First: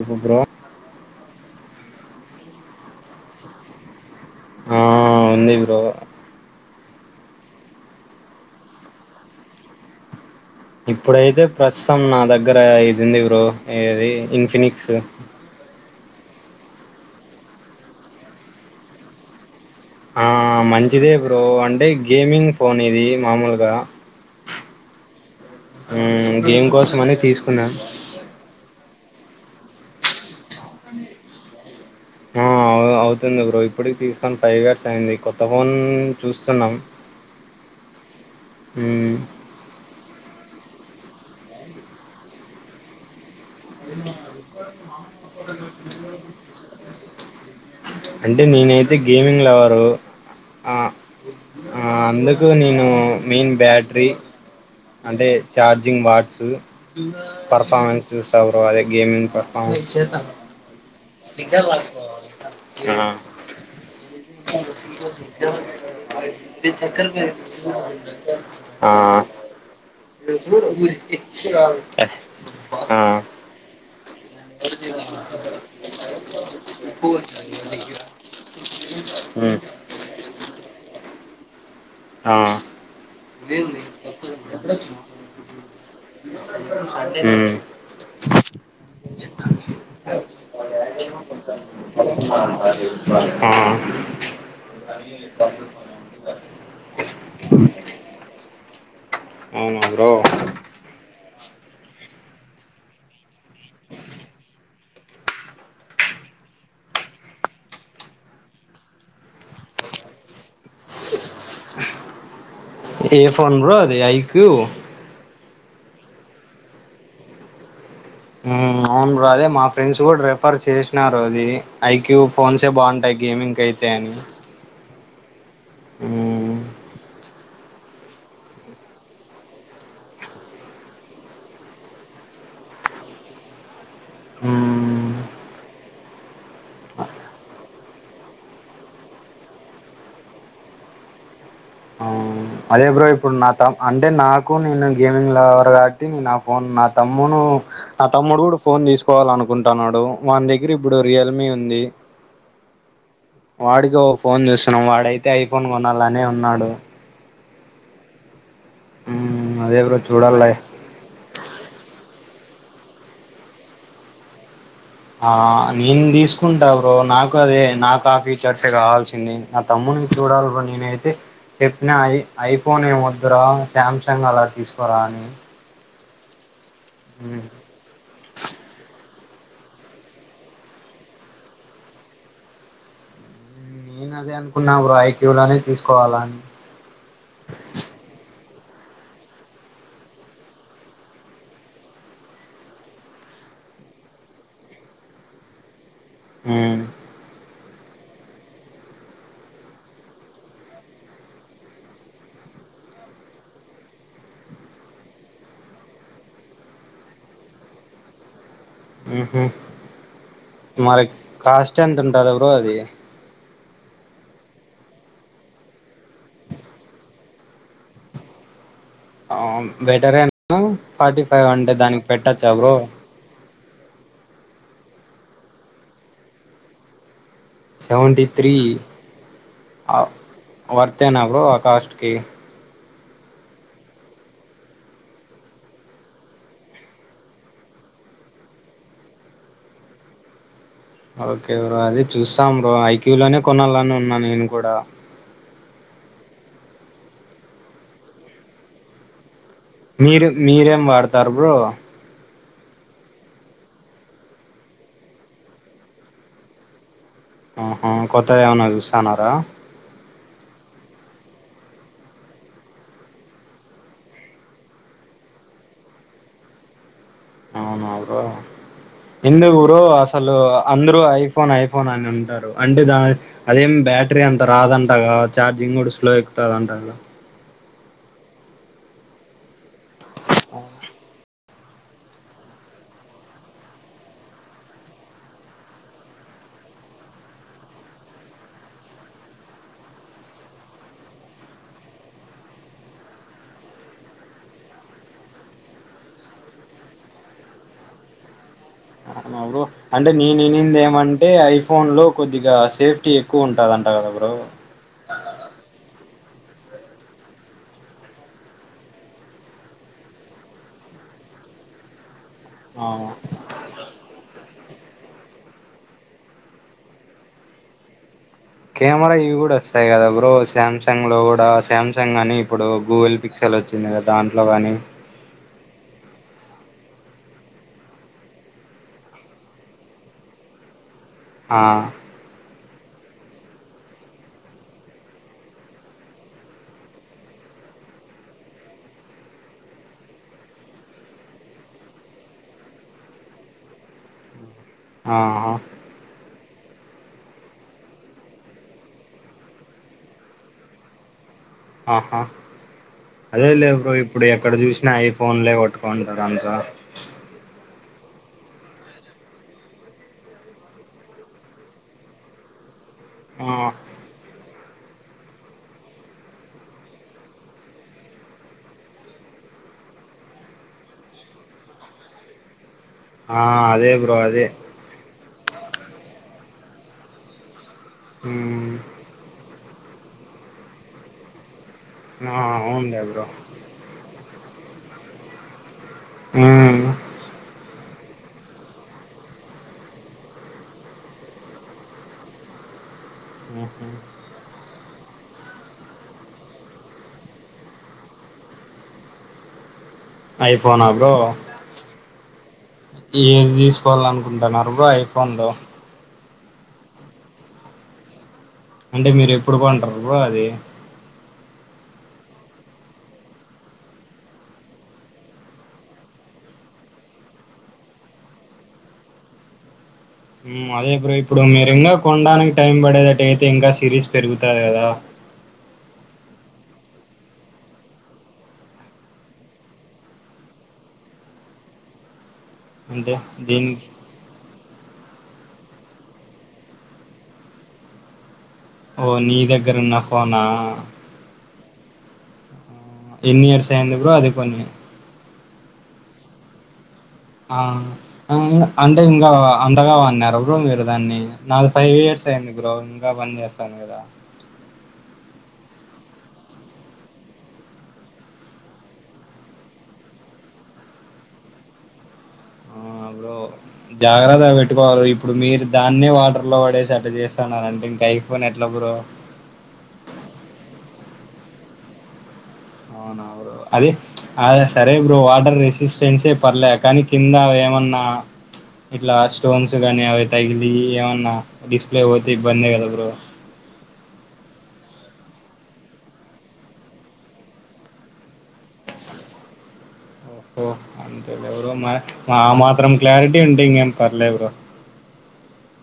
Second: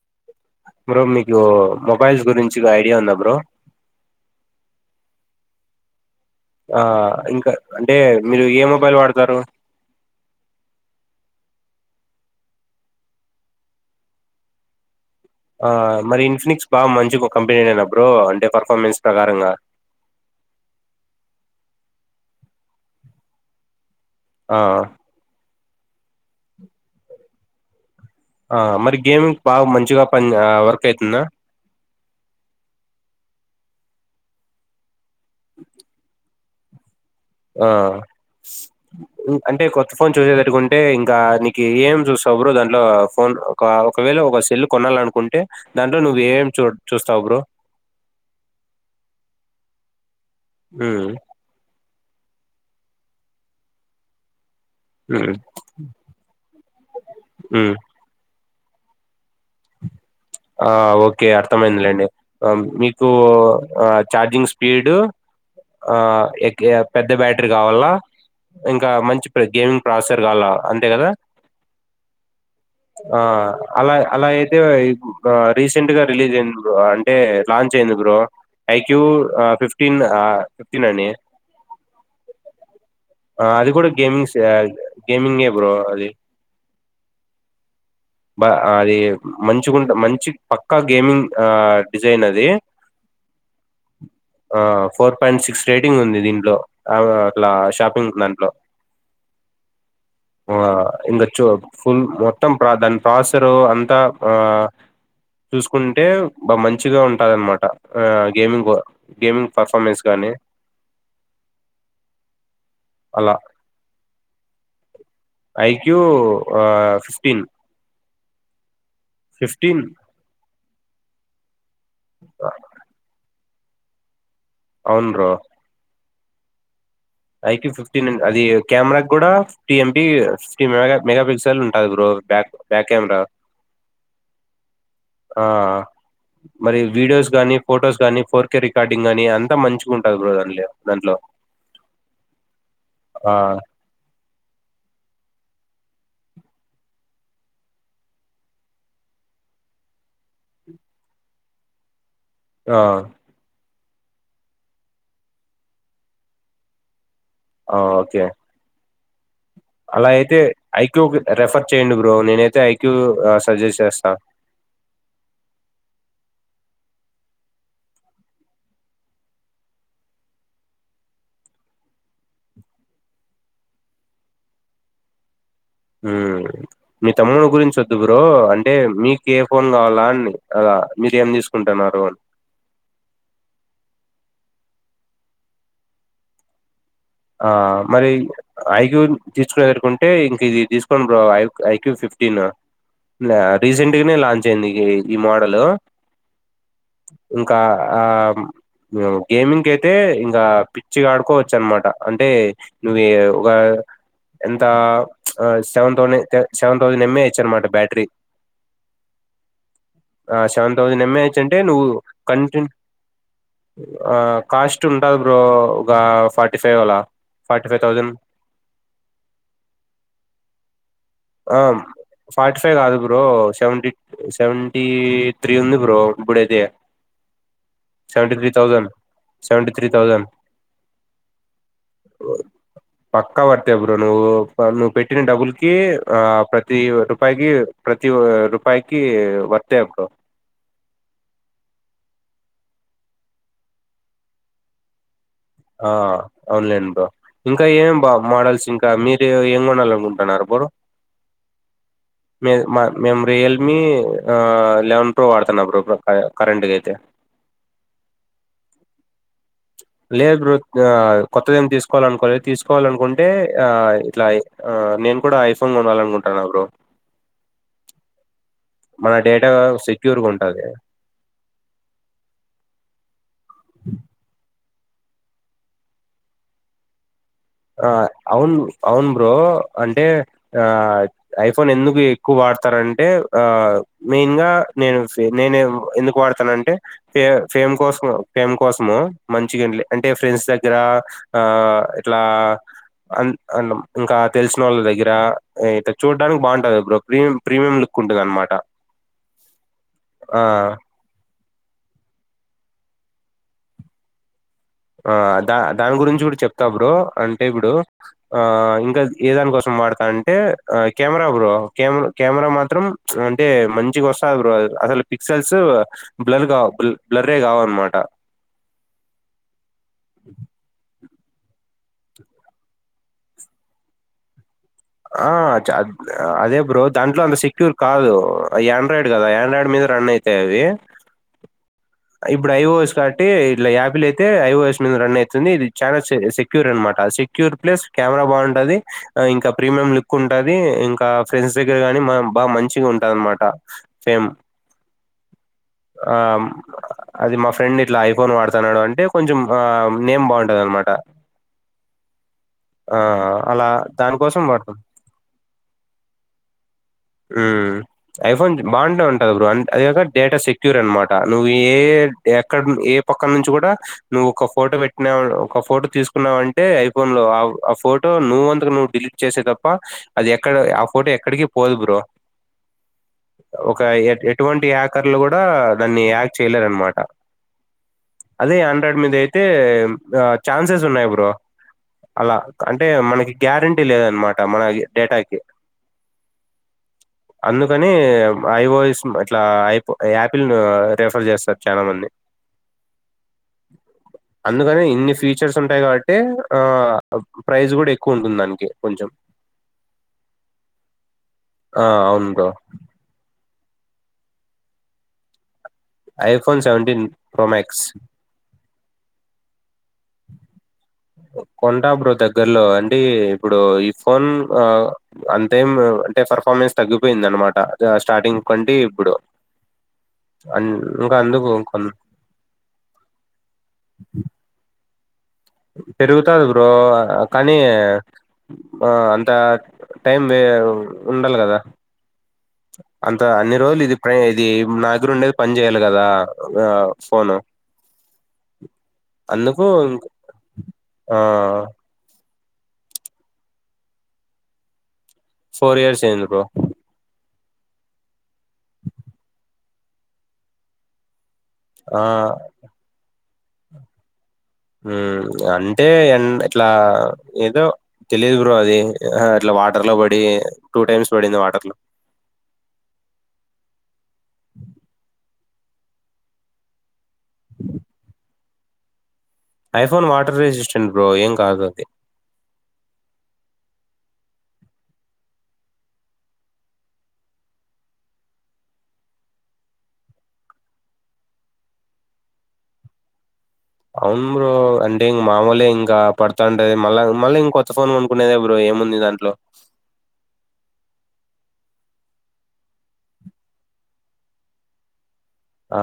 చెప్పు bro bro మీకు ఓ మొబైల్స్ గురించి గ ఐడియా ఉంద బ్రో ఆ ఉంది బ్రో ఆ ఇంకా అంటే మీరు ఏ మొబైల్ వాడుతారు ఇప్పుడైతే ప్రస్తుతం నా దగ్గర ఇదుంది బ్రో ఏది ఇన్ఫినిక్స్ ఆ మరి ఇన్ఫినిక్స్ బాగా మంచి ఒక కంపెనీ నేనా బ్రో అంటే పర్ఫార్మెన్స్ ప్రకారంగా ఆ మంచిదే బ్రో అంటే గేమింగ్ ఫోన్ ఇది మామూలుగా ఆ మ్మ్ గేమ్ కోసం అని తీసుకున్నా ఆ మరి గేమింగ్ బాగా మంచిగా పన్ ఆ వర్క్ అయితుందా ఆ అవ్ అవుతుంది బ్రో ఇప్పటికి తీసుకొని ఫైవ్ ఇయర్స్ అయింది కొత్త ఫోన్ చూస్తున్నాం ఆ మ్మ్ అంటే కొత్త ఫోన్ చూసేటటుకుంటే ఇంకా నీకి ఏం చూస్తావ్ బ్రో దాంట్లో ఫోన్ ఒక ఒకవేళ ఒక సెల్లు కొనాలి అనుకుంటే దాంట్లో నువ్వవు ఏం ఎం చూ చూస్ తావ బ్రో అంటే నేనైతే గేమింగ్లవరు ఉమ్ అందుకు నేను మెయిన్ బ్యాటరీ అంటే ఉమ్ చార్జింగ్ వాట్స్ ఉమ్ performance bro gaming perform okay అర్థమైందిలేండి మీకు ఆ ఆ ఛార్జింగ్ స్పీడు పెద్ద బ్యాటరీ కావాలా ఇంకా ఆ మంచి గేమింగ్ ప్రాసెసర్ కావాలా అంతే కదా ఆ అ అలా అలా అయితే రీసెంట్ గా రిలీజ్ ఐంది బ్రో అంటే లాంచ్ అయింది బ్రో ఐక్యూ ఆ ఉమ్ ఫిఫ్టీన్ ఆ ఫిఫ్టీన్ అని ఆ ఆ అది కూడా గేమింగ్స్ ఆ గేమింగ్ బ్రో అది ఉమ్ బ అది మంచి గుంట మంచి చిక్ పక్కా గేమింగ్ ఆ డిజైన్ అది ఆ ఆ ఫోర్ పాయింట్ సిక్స్ రేటింగ్ ఉంది దీంట్లో అగో అట్లా షాపింగ్ కు నన్ లో అవును బ్రో చోబ్ ఫుల్ మొత్తం ప దాని పాసరు అంతా ఆ చూసుకుంటే బా మంచిగా ఉంటందనమాట ఆ గేమింగో గేమింగ్ పర్ఫార్మెన్స్ గానీ ఏ అలా ఫోన్ బ్రో అది ఐ క్యూ ఐ క్యూ ఆ ఫిఫ్టీన్ ఊ అవును బ్రో అదే మా ఫిఫ్టీన్ ఫ్రెండ్స్ కూడా రిఫర్ చేసినారు అది ఐ క్యూ ఫోన్స్ ఏ బాగుంటాయి గేమింగ్ కైతే అని అవును బ్రో ఊ ఐ క్యూ ఫిఫ్టీన్ అది కెమెరా కూడా ఫిఫ్టీ ఎంబి ఫిఫ్టీ మె మెగా పిక్సల్ ఉంటాది బ్రో బ్యాక్ బ్యాక్ కెమెరా ఉమ్ ఆ మరి వీడియోస్ గానీ ఫొటోస్ గానీ ఫోర్కె రికార్డింగ్ గానీ అంతా మంచి ఉంటది బ్రో అండ్ల దాంట్లో అవును అదే బ్రో ఆ ఇప్పుడు నా త అంటే నాకు నేను గేమింగ్ లా కాబట్టి నా ఫోన్ నా తమ్మును నా తమ్ముడు కూడా ఫోన్ తీసుకోవాల అనుకుంటన్నాడు వాన దగ్గర ఇప్పుడు రియల్మీ ఉంది ఆ వాడికి ఓ ఫోన్ చూస్తున్నాం వాడైతే ఐఫోన్ కొనాలనే ఉన్నాడు ఆ ఓకే ఊ అలా అయితే ఐక్యో కి రెఫర్ చేయండి బ్రో నేనై తె ఐక్యూ ఆ సజెస్ చేస్తా ఆ నేను తీసుకుంటా బ్రో నాకు అదే నాకు ఆ ఫీచర్స్ కావాల్సింది నా తమ్ముని చూడాలి బ్రో నేనైతే చెప్పిన ఐ ఐఫోన్ ఏ ఒదురా శామ్సంగ్ అలా తీసుకొరా అని ఊ మీ తమ్ముని గురించి వద్దు బ్రో అంటే మీ కే ఫోన్ కావాలా అని అలా మీరు ఏం తీసుకుంటున్నారు అని నే అదే అనుకున్నా బ్రో ఐక్యూ లనే తీసుకోవాలని ఆ మరి ఐక్యూ తీచుకోవాలనుకుంటే ఇంకిది తీసుకోను బ్రో ఐ ఐక్యూ ఫిఫ్టీన్ ఆ రీసెంట్ నే లాంచ్ అయింది ఇ ఈ మోడలు ఊ ఇంకా ఆ ఉ గేమింగ్ కయితే ఇంకా పిచ్చిగా ఆడుకోవచ్చు అనమాట అంటే నువె ఒక ఎంత ప్చ్ సెవెన్ తోనేతే సెవెన్ థౌసండ్ ఎంఏ ఇచ్చ అనమాట బ్యాటరీ ఉహూ సెవెన్ థౌజండ్ మరి ఎంఏహెచ్ కాస్ట్ ఎంతుంటాది బ్రో అది ఆ కాస్ట్ ఉంటది బ్రో ఒక ఫార్టీ ఫై వ్ ల ఫార్టీ ఫైవ్ థౌజండ్ ఆ బెటరే నా ఆ ఫార్టీ ఫైవ్ కాదు బ్రో సెవెన్టీ సెవెన్ ఈ త్రి ఉంది బ్రో ఇప్పుడయితే సెవెంటీ త్రీ సెవెంటీ త్రీ అ థౌజండ్ వర్తేేనా బ్రో ఆ కాస్ట్కి పక్కా వర్తే బ్రో నువ్వు నువ్వు పెట్టిన డబ్బుల్ కి ఆ ప్రతి రూపాయకి ప్రతి రూపాయకి వర్తే బ్రో ఓకే బ్రో అది చూస్తాం బ్రో ఐక్యూ లోనే కొనాలనే ఉన్నా నేను కూడా ఆ ఆన్లైన్ బ్రో ఇంకా ఏమేం బ్రో మోడల్స్ ఇంకా మీరు ఏం మీరు కొనాలనుకుంటున్నారు మీరేం వాడతారు బ్రో మ మేము రియల్మీ ఎలెవెన్ ప్రో వాడుతున్నా ప్రో కరెంట్గ అయితే ఆహా కొత్తగ ఏమన్నా చూస్తాన్నారా లేదు బ్రోఆ కొత్తద ఏం తీసుకోవాలనుకోవాలి తీసుకోవాలనుకుంటే ఆ ఇట్లా అ నేను కూడా ఐఫోన్ కొనాలనుకుంటగా బ్రో అవున బ్రో మన డేటా ఎందుకు బ్రో సెక్యూర్గా అసలు ఉంటది అందరు ఐఫోన్ ఐఫోన్ అని ఉంటారు అంటే దాని అదేం బ్యాటరీ అంత రాదంట గా అంతగా చార్జింగ్ కూడా స్లో ఎక్కుతుంది అంటగా ఆ అవును అవును బ్రో అంటే ఆ ఐఫోన్ ఎందుకు ఎక్కువ వాడతారంటే ఆ మెయిన్ గా నేను నేను ఎందుకు వాడతానంటే ఫ ఫేమ్ కోసం ఫేమ్ కోసము మంచిగాలే అంటే ఫ్రెండ్స్ దగ్గర ఆ ఇట్లా ఆన్ అన్ ఇంకా తెలిసిన వాళ్ళ దగ్గర ఇట్లా చూడడానికి బాగుంటంది బ్రో ప్రీమ్ ప్రీమియం లుక్ ఉంటుంది అనమాట అవునా అంటే నేను ఆ వినింది ఏమంటే ఐ ఫొ ఫోన్ లో కొద్దిగా సేఫ్టీ ఎక్కువ ఉంటాదంట కదా బ్రో ఆ దా దాని గురించి కూడా చెప్తా బ్రో అంటే ఇప్పుడు ఆ ఇంక ఏదానికోసం వాడతాంటే కెమెరా బ్రో కెమెరా కెమెరా మాత్రం ఆ అంటే మంచిగ వస్తాది బ్రో అసలు పిక్సెల్స్ బ్లర్ కావ్ బ్లరే కావు అనమాట కెమెరా ఇ గూడా వస్తాయి కదా బ్రో సమ్సంగ్ లో కూడా శామ్సంగ్ కానీ ఇప్పుడు గూగుల్ పిక్సల్ వచ్చింది కదా దాంట్లో కానీ ఆ చా అదే బ్రో దాంట్లో అంత సెక్యూర్ కాదు యాండ్రాయిడ్ కదా ఆండ్రాయిడ్ మీద రన్ అయితాయి అవి ఆ ఇప్పుడు ఐఓఎస్ కాబట్టి ఇలా యాపిల్ అయితే ఐఓఎస్ మీద రన్ అవుతుంది ఇది చాలా సెక్యూర్ అనమాట సెక్యూర్ ప్లేస్ కెమెరా బాగుంటది ఇంకా ప్రీమియం లుక్ ఉంటది ఇంకా ఫ్రెండ్స్ దగ్గర కాగాని బాగా మంచిగా ఉంటది అనమాట ఫేమ్ ఆ ఆ అది మా ఫ్రెండ్ ఇట్లా ఐఫోన్ వాడుతాన్నాడు అంటే కొంచెం ఆ నేమ్ బాగుంటది అనమాట ఆహా ఆ అదే లే అలా బ్రో ఇప్పుడు దానికోసం ఎక్కడ వాడతాం చూసినా ఐ ఫోన్లే పట్టుకుంటారు అంతా హ్మ్ ఐఫోన్ బాగుంటే ఉంటది బ్రో అ అది కక డేటా సెక్యూర్ అనమాట నువ్వు ఏ ఎక్కడ ఏ పక్క నుంచి ఆ కూడా నువ్వు ఒక ఫోటో పెట్టినా ఒక ఫోటో తీసుకున్నావంటే ఐఫోన్ లో ఆ ఫోటో నువవు అంతకు నువ్వు డిలీట్ చేసే తప్ప అది ఎక్కడ ఆ ఫోటో ఎక్కడికి పోదు బ్రో ఆ, అదే బ్రో అదే. పిల్ల కూడా ద న్ని హాక్ చేయలేదన్నమాట. అదే, మ్మ్ ఆండ్రయిడ్ మీద ఐత్ తే ఆ చాన్సెస్ ఉన్నాయి బ్రో. అలా, ఆ అంటే అవునులే బ్రో మనకి గ్యారెంటీ లేదనమాట. మ్మనాకది డేటాకి ఉమ్ కనీ ఐవాయిస్ అట్లా, ఐపో ఆపిల్ ఆ రెఫర్ చేస్తరు చానా మంది. ఉ హు అందుకనే ఇన్ని ఫీచర్స్ ఉంటాయి కాబట్టి, ఆ ప్రైస్ కూడ ఎక్కువుంటుంది దానికి కొంచెం. ఐఫోన్ అ బ్రో? ఆ అవును బ్రో ఈ విస్ కోవాలనుకుంటున్నారు బ్రో ఐఫోన్ లో? IPhone seventeen pro max. అంటే, మీరు ఎప్పుడు కొంటరు అది? కొంటా బ్రో దగ్గర్లో, అంటే ఇప్పుడు ఈ ఫోన్ ఆ అంతేం అంటే పర్ఫార్మెన్స్ తగ్గిపోయింది అన్నమాట. స్టార్టింగ్ కంటే ఇప్పుడు. ఉమ్, అన్- అదే బ్రో ఇంకా ఇప్పుడు అందుకు మీరు ఇంకా కొన్- కొనడానికి టైం పడేటట్టు అయితే ఇంకా సిరీస్ పెరుగుతది కదా. పెరుగుతది బ్రో కానీ, ఆ అంత టైం వే ఉండాల కదా. అంటే అంత, అన్ని రోజులు దీనికి ఇది ప్రై ఇది నాదగ్గరుండేది పని చేయాలి కదా, ఆ ఫోను. ఓ, నీ అందుకు దగ్గరున్న ఫోనా? ఆ ఎన్ని ఇయర్స్ ఐంది బ్రో అది కొని? ఫోర్ ఇయర్స్ ఐంది బ్రో. ఆ, అ అంటే ఇంగా అంతగా వాడినార బ్రో, మీరు దాన్ని? నాది ఫైవ్ ఆ ఇయర్స్ అయింది బ్రో, ఇంకా పని చేస్ స్తంది కదా. ఉమ్ అంటే, ఎన్ ఎట్లా ఏంటో తెలియదు బ్రో అది. అట్లా వాటర్ ల పడి, టూ టైమ్స్ పడింది వాటర్ లో. ఆ బ్రో, జాగ్రత్తగ పెట్టుకోవాలి. ఇప్పుడు మీరు దాన్నే వాటర్ లో పడేసార్ ట చేస్తన్నారంటే, ఇంక ఐఫ్ ఫోన్ ఎట్ల bro? IPhone water resistant bro, ఏం కాదు అది. అవునా బ్రో, అదే అ సరే బ్రో వాటర్ రెసిస్టెన్సే పర్లే కనీ, కింద ఏమన్నా ఇట్లా స్టోన్స్ కనీ అవి తగిలి ఏమన్నా డిస్ప్లే పోతే ఇబ్బందే కదా బ్రో. అవును బ్రో, అంటే ఇంగ మామూలే ఇంకా పడుతాంటది. మళ్ళా, మళ్ళీ కొత్త ఫోన్ కొనుక్కునేదే బ్రో ఏముంది దాంట్లో. మ అంతేలే బ్రో, మా ఆ మాత్రం క్లారిటీ ఉంటే ఇంకేం పర్లే బ్రో. ఆ,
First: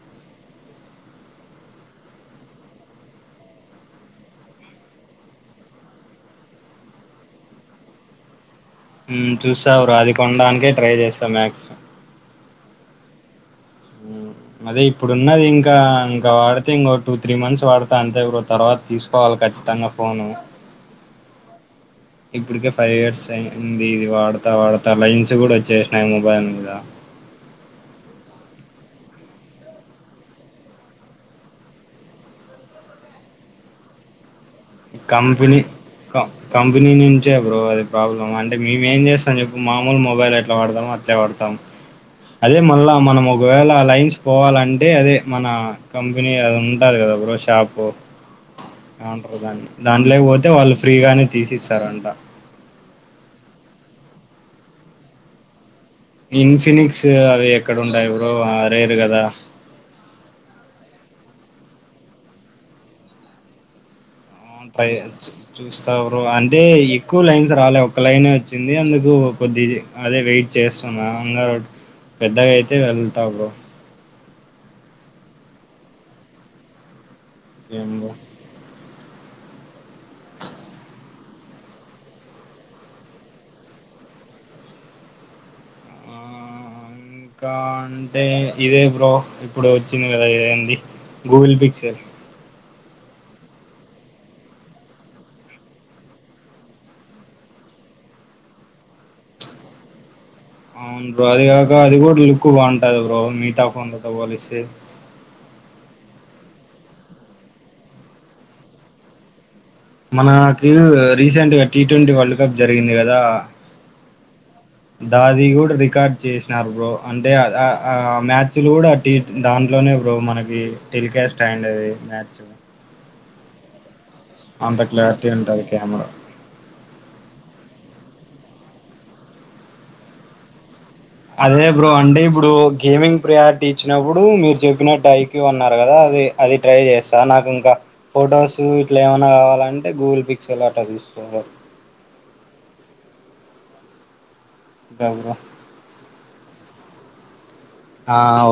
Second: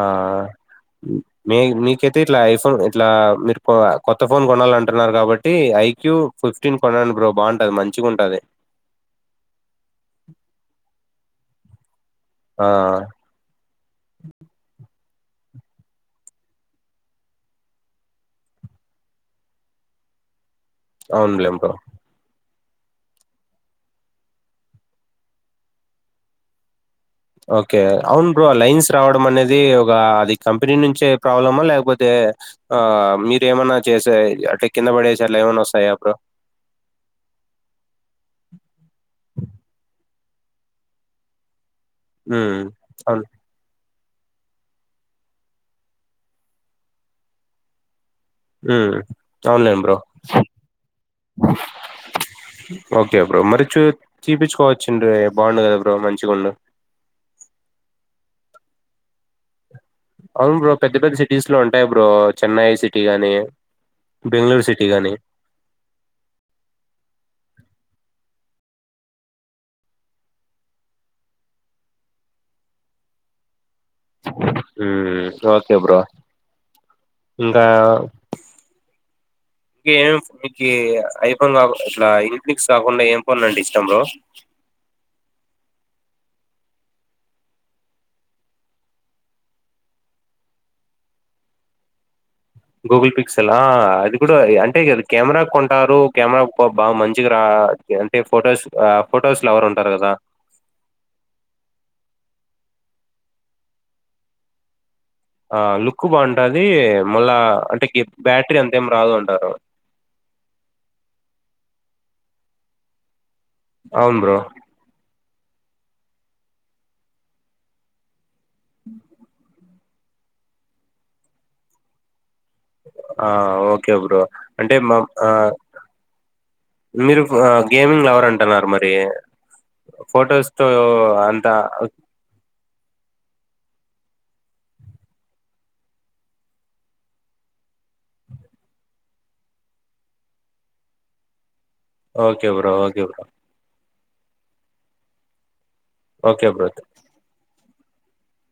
మీ మీకైతే ఇట్లా ఐఫోన్ ఇట్లా మీరు కొఆ కొత్త ఫోన్ కొనాలంటున్నారు కాబట్టి, ఐక్యూ ఫిఫ్టీన్ కొనండి బ్రో, బాగుంటంది మంచిగుంటది. మ్మ్ అ స ఆఆ అదే ఇప్పుడున్నది ఇంకా, ఇంక వాడితే ఇంకో టూ, త్రీ మంత్స్ వాడుతా అంతే బ్రో. తర్వాత తీసుకోవాలి ఖచ్చితంగా ఫోను. అవునులేె బ్రో ఇప్పటికే ఫైవ్ ఇయర్స్ అయింది ఇది వాడతా వాడతా లైన్స్ కూడా వచ్చేసినాయి మొబైల్ మీద ఓకే అవును బ్రో ఆ లైన్స్ రావడం అనేది ఒక అది కంపెనీ నుంచే ప్రాబ్లమా లేకపోతే ఆ మీరేమనా చేసే అంటే కంపెనీ కంపెనీ నుంచే బ్రో అది ప్రాబ్లం అంటే మేము ఏం చేస్తాం చెప్పు మామూలు మొబైల్ అట్లా వాడదాము అట్లే వాడతాం ఉమ్, అదే మళ్ళా అవును మనం ఒకవేళ లైన్స్ పోవాలంటే అదే మన కంపెనీ అది ఉంటాలి కదా బ్రో షాపు ఉమ్, అవుంటారు దాన్ని అవునులేండి బ్రో దాంట్లోక పోతే వాళ్ళు ఫ్రీగానే తీసిస్తారంట చ తీపించుకోవచ్చుండి బాగుండు కదా బ్రో మంచిగుండు ఇన్ఫినిక్స్ అవి ఎక్కడ ఉండయి బ్రో లేరు కదా అవును బ్రో పెద్ద పెద్ద సిటీస్ లో ఉంటాయి బ్రో చెన్నై సిటీ గాని బెంగళూరు సిటీ గాని చూస్తావ్ర అంటే ఎక్కువ లైన్స్ రాలే ఒక్క లైన్ వచ్చింది అందుకు కొద్ది అదే వెయిట్ చేస్తున్నా ఇంగ పెద్దగైతే వెళ్తా బ్రో ఓకే బ్రో ఇంకా ఏందో ఇ ఏమ మీకు అయి ఇం కా ఇట్లా ఇంగ్నిక్స్ కాకుండా ఏం పనులంటే ఇష్టం బ్రో ఇంకా అంటే ఇదే బ్రో ఇప్పుడు వచ్చింది కదా ఇదేడి గూగుల్ పిక్సెల్ గూగుల్ పిక్సల్ అది కూడా అంటే క కెమెరా కొంటారు కెమెరా బాగా మంచిగా రా అంటే ఫొటోస్ ఫొటోస్ లు ఎవరు ఉంటారు కదా అవును బ్రో అది కాక అది కూడా లుక్ బాగుంటది బ్రో మిగతా ఫోన్లతో పోలిస్తే ఆ లుక్ బాగుంటది మళ్ళా అంటే బ్యాటరీ అంతేం రాదు అంటారు మనకు రీసెంట్ గా టీ ట్వంటీ వరల్డ్ కప్ జరిగింది కదా అవును్ బ్రో దాది కూడా రికార్డ్ చేసినారు బ్రో అంటే ఆ మ్యాచ్ చిలుడటి డాన్ ఇ లోనే ఇప్పు మనకి టెలికాస్ట్ అయ్యిందేది మ్యాచ్ ఆ ఓకే బ్రో అంటే అంత క్లారిటీ ఉంటది కెమెరా మీరు గేమింగ్ లవ్ అంటానారు మరి ఫోటోస్ తో అంతా అదే బ్రో అంటే ఇప్పుడు గేమింగ్ ప్రియారిటీ ఇచ్చినప్పుడు మీరు చెప్పినట్టు ఐక్యూ అన్నారు కదా అది అది ట్రై చేస్తాను నాకు ఇంకా ఫొటోస్ ఇట్లా ఏమైనా కావాలంటే గూగుల్ పిక్సల్ అట తీసుకోరు okay bro okay bro bye bro okay bro అయితే ఆ ఓకే